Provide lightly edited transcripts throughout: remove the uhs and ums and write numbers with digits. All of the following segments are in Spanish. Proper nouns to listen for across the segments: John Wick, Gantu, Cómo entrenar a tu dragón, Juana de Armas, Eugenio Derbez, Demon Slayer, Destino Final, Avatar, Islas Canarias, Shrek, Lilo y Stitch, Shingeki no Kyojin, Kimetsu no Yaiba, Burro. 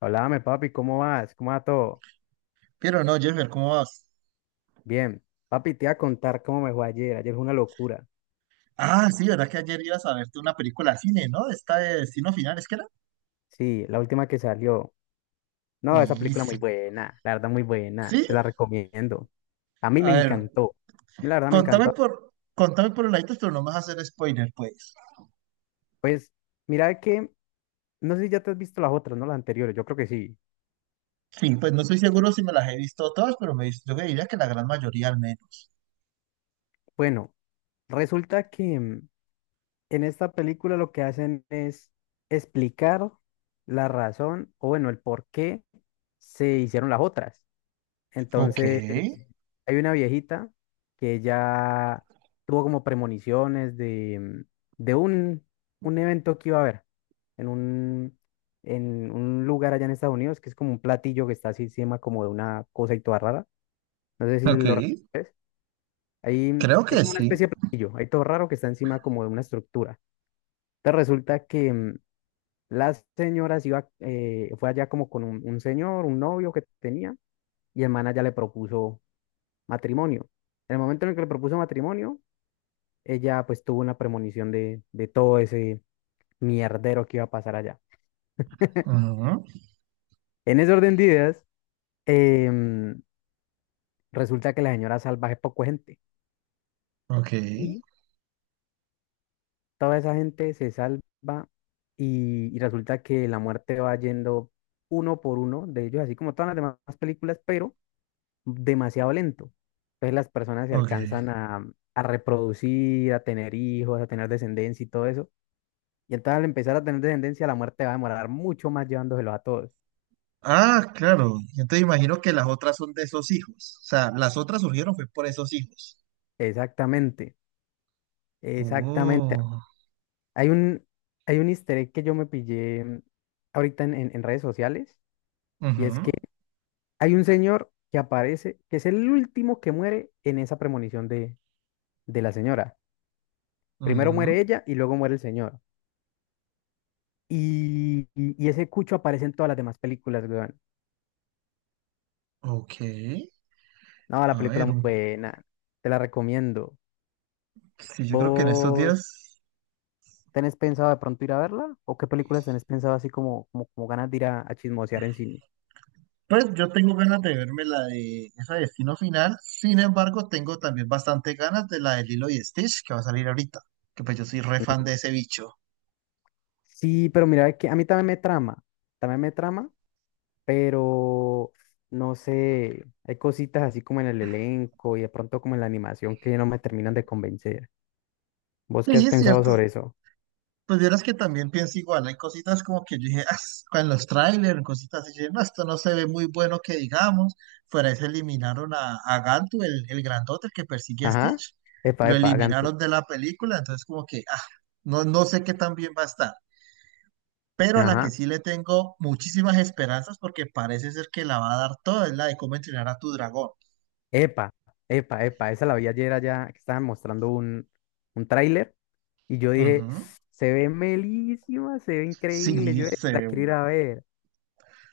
Háblame, papi, ¿cómo vas? ¿Cómo va todo? Pero no, Jeffer, ¿cómo vas? Bien. Papi, te iba a contar cómo me fue ayer. Ayer fue una locura. Ah, sí, ¿verdad que ayer ibas a verte una película de cine, ¿no? Esta de Destino Final, ¿es que era? Sí, la última que salió. No, esa Y película sí. muy buena, la verdad muy buena. ¿Sí? Te la recomiendo. A mí me A ver, encantó. La verdad me contame encantó. por, contame por laditos, pero no me vas a hacer spoiler, pues. Pues, mira que, no sé si ya te has visto las otras, ¿no? Las anteriores, yo creo que sí. Sí, pues no estoy seguro si me las he visto todas, pero yo diría que la gran mayoría al menos. Bueno, resulta que en esta película lo que hacen es explicar la razón, o bueno, el por qué se hicieron las otras. Ok. Entonces, hay una viejita que ya tuvo como premoniciones de, de un evento que iba a haber en en un lugar allá en Estados Unidos, que es como un platillo que está así encima como de una cosa y toda rara. No sé si Ok, lo reconoces. Hay, creo hay que como una sí. especie de platillo, hay todo raro que está encima como de una estructura. Entonces resulta que la señora se iba, fue allá como con un señor, un novio que tenía, y el man ya le propuso matrimonio. En el momento en el que le propuso matrimonio, ella pues tuvo una premonición de todo ese mierdero que iba a pasar allá. Ujú. En ese orden de ideas, em, resulta que la señora salva es poco gente Ok, y toda esa gente se salva y resulta que la muerte va yendo uno por uno de ellos, así como todas las demás películas, pero demasiado lento. Entonces las personas se ok. alcanzan a reproducir, a tener hijos, a tener descendencia y todo eso. Y entonces al empezar a tener descendencia, la muerte va a demorar mucho más llevándoselos a todos. Ah, claro. Entonces imagino que las otras son de esos hijos. O sea, las otras surgieron fue por esos hijos. Exactamente, exactamente. Oh. Hay hay un easter egg que yo me pillé ahorita en redes sociales, y es que Ujú. hay un señor que aparece, que es el último que muere en esa premonición de la señora. Primero muere Ujú. ella y luego muere el señor. Y, y ese cucho aparece en todas las demás películas, weón. Ok, No, la a película ver, muy buena, te la recomiendo. sí, yo creo que en estos Vos días, ¿tenés pensado de pronto ir a verla? ¿O qué películas tenés pensado así como ganas de ir a chismosear en cine? pues yo tengo ganas de verme la de esa de Destino Final, sin embargo, tengo también bastante ganas de la de Lilo y Stitch que va a salir ahorita, que pues yo soy re fan de ese bicho. Sí, pero mira, que a mí también me trama, pero no sé, hay cositas así como en el elenco y de pronto como en la animación que no me terminan de convencer. ¿Vos qué has Sí, es pensado cierto. sobre eso? Pues vieras que también pienso igual, hay cositas como que yo dije: "Ah, en los trailers, en cositas así", dije: "No, esto no se ve muy bueno que digamos". Fuera de eso eliminaron a Gantu, el grandote, el que persigue a Ajá, Stitch, epa, lo epa, hagan tú. eliminaron de la película, entonces como que, ah, no sé qué tan bien va a estar, pero a la que Ajá. sí le tengo muchísimas esperanzas porque parece ser que la va a dar toda, es la de cómo entrenar a tu dragón. Epa, epa, epa, esa la vi ayer allá que estaban mostrando un tráiler y yo dije, Ujú. se ve melísima, se ve increíble, Sí, yo la quiero ir a ver.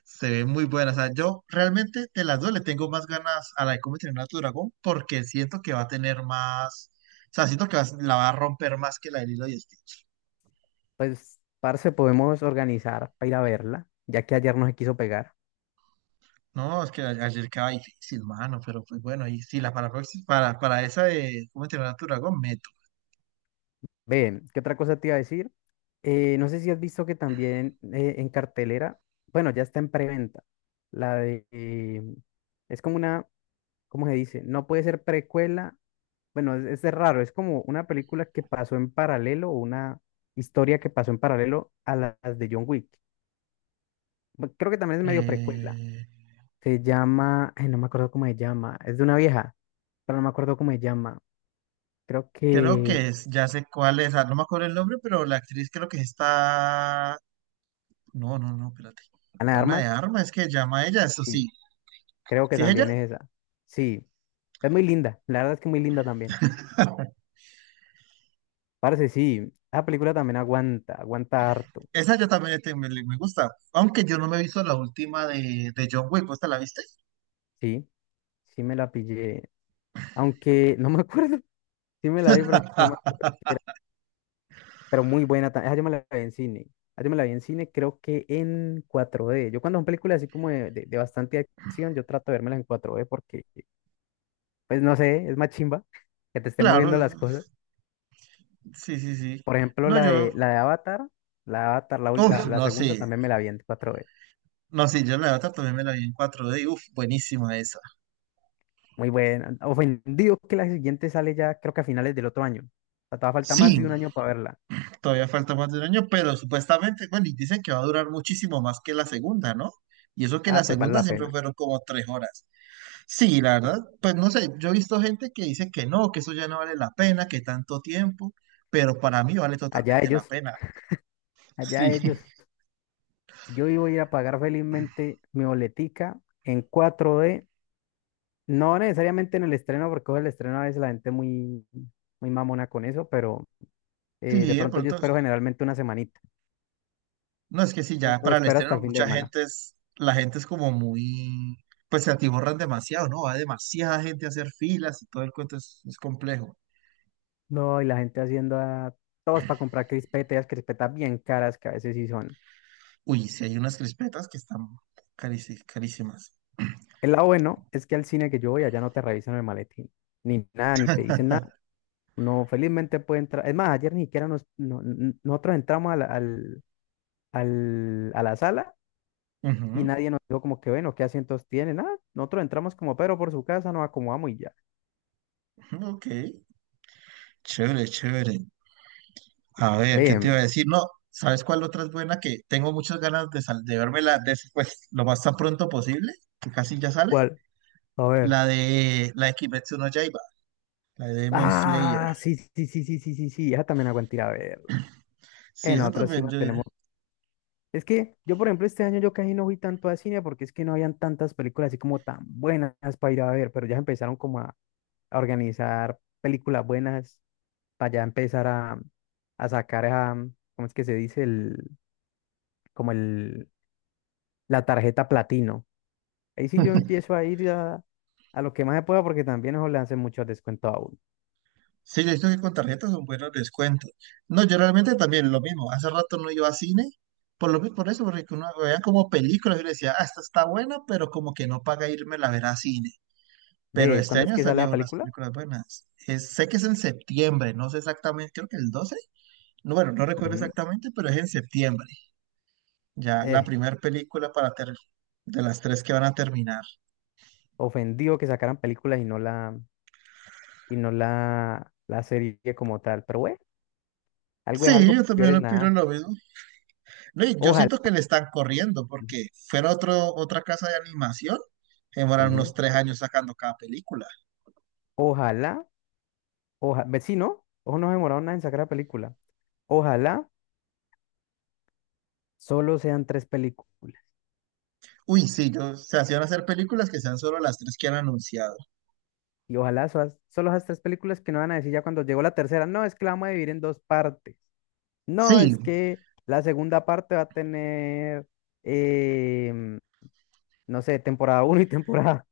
se ve muy buena. O sea, yo realmente de las dos le tengo más ganas a la de cómo entrenar a tu dragón porque siento que va a tener más. O sea, siento que la va a romper más que la de Lilo y Stitch. Pues, parce, podemos organizar para ir a verla, ya que ayer no se quiso pegar. No, es que ayer quedaba difícil, mano. Pero pues bueno, y sí, la para, proxi- para esa de cómo entrenar a tu dragón, meto. Ven, ¿qué otra cosa te iba a decir? No sé si has visto que también en cartelera, bueno, ya está en preventa, la de, eh, es como una, ¿cómo se dice? No puede ser precuela. Bueno, es de raro, es como una película que pasó en paralelo, una historia que pasó en paralelo a las de John Wick. Creo que también es medio precuela. Eh, Se llama, ay, no me acuerdo cómo se llama, es de una vieja, pero no me acuerdo cómo se llama. Creo creo que que es, ya sé cuál es. Ah, no me acuerdo el nombre, pero la actriz creo que está esta. No, no, no, espérate. Ana de Juana de Armas, Armas, es que llama a ella, eso sí, sí. creo que ¿Sí es ella? también es esa. Sí, es muy linda, la verdad es que muy linda también. Parece, sí, la película también aguanta, aguanta harto. Esa yo también me, me gusta, aunque yo no me he visto la última de John Wick, ¿vos te la viste? Sí, sí me la pillé, aunque no me acuerdo, sí me la vi, pero no me acuerdo. Pero muy buena. Esa yo me la vi en cine. Esa yo me la vi en cine, creo que en cuatro d. Yo cuando son películas así como de bastante acción, yo trato de vérmelas en cuatro d porque, pues no sé, es más chimba que te esté Claro, moviendo las cosas. sí, sí, sí. Por ejemplo, No, yo, la de Avatar, la de Avatar, uff, la no, segunda sí, también me la vi en cuatro d. no, sí, yo la otra también me la vi en 4D, uff, buenísima esa. Muy buena. Ofendido que la siguiente sale ya, creo que a finales del otro año. O sea, todavía falta más Sí, de un año para verla. todavía falta más de un año, pero supuestamente, bueno, y dicen que va a durar muchísimo más que la segunda, ¿no? Y eso que la Ah, pues vale segunda la siempre pena. fueron como tres horas. Sí, la Sí. verdad, pues no sé, yo he visto gente que dice que no, que eso ya no vale la pena, que tanto tiempo, pero para mí vale Allá totalmente la ellos, pena. Sí, allá ellos. Yo iba a ir a pagar felizmente mi boletica en 4D, no necesariamente en el estreno, porque el estreno a veces la gente muy, muy mamona con eso, pero de sí, de pronto yo pronto. espero generalmente una semanita No, es que sí, ya o para el espero hasta estreno el fin de mucha semana. gente es, la gente es como muy, pues se atiborran demasiado, ¿no? Va demasiada gente a hacer filas y todo el cuento es complejo. No, y la gente haciendo a todos para comprar crispetas, crispetas bien caras que a veces sí son. Uy, sí hay unas crispetas que están carísimas. El lado bueno es que al cine que yo voy allá no te revisan el maletín, ni nada, ni te dicen nada. No, felizmente puede entrar. Es más, ayer ni siquiera nosotros entramos a a la sala. Y Ujú, nadie nos dijo como que, bueno, ¿qué asientos tienen? Ah, nosotros entramos como pero por su casa, nos acomodamos y ya. ujú, ok, chévere, chévere. A ver, ¿qué te iba Ven, a decir? No, ¿sabes cuál otra es buena? Que tengo muchas ganas de, de vérmela después, lo más tan pronto posible, que casi ya sale. ¿cuál? A ver. La de Kimetsu no Yaiba, la de Demon Slayer. Ah, sí, sí, sí, sí, sí, sí, sí, esa también aguanté a ver. Sí, En eso otros sí también yo diría. tenemos. Es que yo, por ejemplo, este año yo casi no fui tanto a cine porque es que no habían tantas películas así como tan buenas para ir a ver, pero ya empezaron como a organizar películas buenas para ya empezar a sacar ¿cómo es que se dice? Como el, la tarjeta platino. Ahí sí yo empiezo a ir a lo que más se pueda porque también eso le hacen muchos descuentos a uno. Sí, yo he visto que con tarjetas son buenos descuentos. No, yo realmente también lo mismo. Hace rato no iba a cine, por eso, porque uno veía como películas y le decía, ah, esta está buena, pero como que no paga irme la ver a cine. Pero ¿De este cuándo es año que sale la salió unas película? películas buenas. Sé que es en septiembre, no sé exactamente, creo que el 12. No, bueno, no recuerdo Ujú. exactamente, pero es en septiembre. Ya la Eh, primera película para de las tres que van a terminar. Ofendido que sacaran películas y no y no la, la serie como tal. Pero bueno, algo es Sí, yo algo, peor también es lo opino nada. lo mismo. No, y yo Ojalá. siento que le están corriendo porque fuera otro, otra casa de animación, demoraron unos Ujú. tres años sacando cada película. Ojalá, ojalá, ve, sí, ¿no? Ojo, no se demoraron nada en sacar la película. Ojalá solo sean tres películas. Uy, sí, yo, se hacían hacer películas que sean solo las tres que han anunciado. Y ojalá solo esas tres películas que no van a decir ya cuando llegó la tercera, no, es que la vamos a dividir en dos partes. No, Sí, es que la segunda parte va a tener, em, no sé, temporada uno y temporada.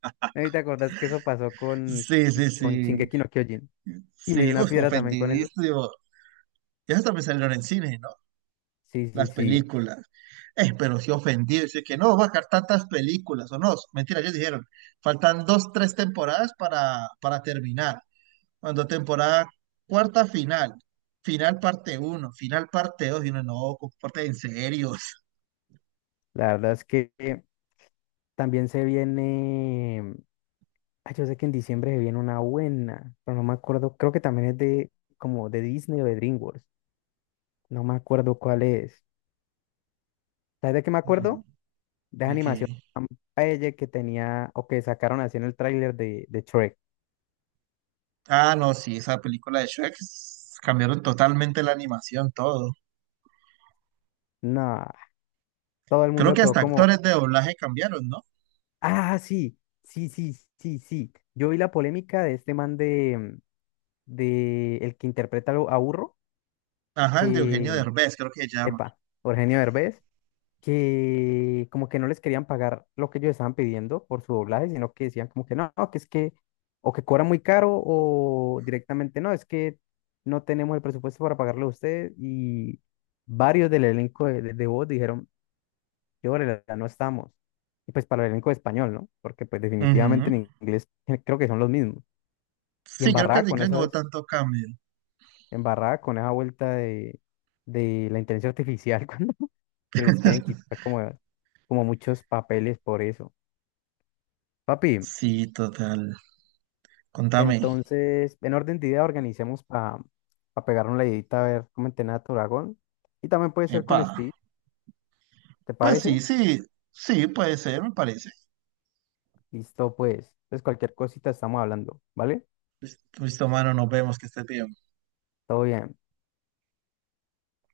¿No te acordás que eso pasó con, sí, sí, con sí, Shingeki no Kyojin? Y me dio sí, una uf, piedra también con eso. ofendidísimo. Ya hasta me salieron en cine, ¿no? Sí, sí, Las sí. películas. Pero sí ofendido, dice que no, va a sacar tantas películas, o no, mentira, ellos dijeron, faltan dos, tres temporadas para terminar. Cuando temporada cuarta final, final parte uno, final parte dos, y uno, no, comparte en serio. La verdad es que también se viene. Ay, yo sé que en diciembre se viene una buena, pero no me acuerdo. Creo que también es de como de Disney o de DreamWorks. No me acuerdo cuál es. ¿Sabes de qué me No, acuerdo? De esa de que. animación tan bella que tenía o que sacaron así en el tráiler de Shrek. Ah, no, sí, esa película de Shrek cambiaron totalmente la animación, todo. No, todo el Creo mundo que quedó hasta como, actores de doblaje cambiaron, ¿no? ah, sí, sí, sí, sí, sí. Yo vi la polémica de este man de el que interpreta a a Burro, Ajá, el de Eugenio que, Derbez, creo que se llama. epa, Eugenio Derbez, que como que no les querían pagar lo que ellos estaban pidiendo por su doblaje, sino que decían como que no, no, que es que, o que cobra muy caro, o directamente no, es que no tenemos el presupuesto para pagarle a usted. Y varios del elenco de de voz dijeron, y órale, ya no estamos. Y pues para el elenco de español, ¿no? Porque pues definitivamente Ujú. en inglés creo que son los mismos. Y Sí, creo que embarrada en con inglés no hubo esas, tanto cambio. embarrada con esa vuelta de la inteligencia artificial, cuando que les quieren quitar como, como muchos papeles por eso. Papi, Sí, total. Contame. entonces, en orden de idea, organicemos para pegar una leidita a ver cómo entrena a tu dragón. Y también puede ser Epa. con Steve, ¿te Pues sí, parece? sí, sí, puede ser, me parece. Listo, pues. Entonces, cualquier cosita estamos hablando, ¿vale? Listo, mano, nos vemos, que estés bien. Todo bien.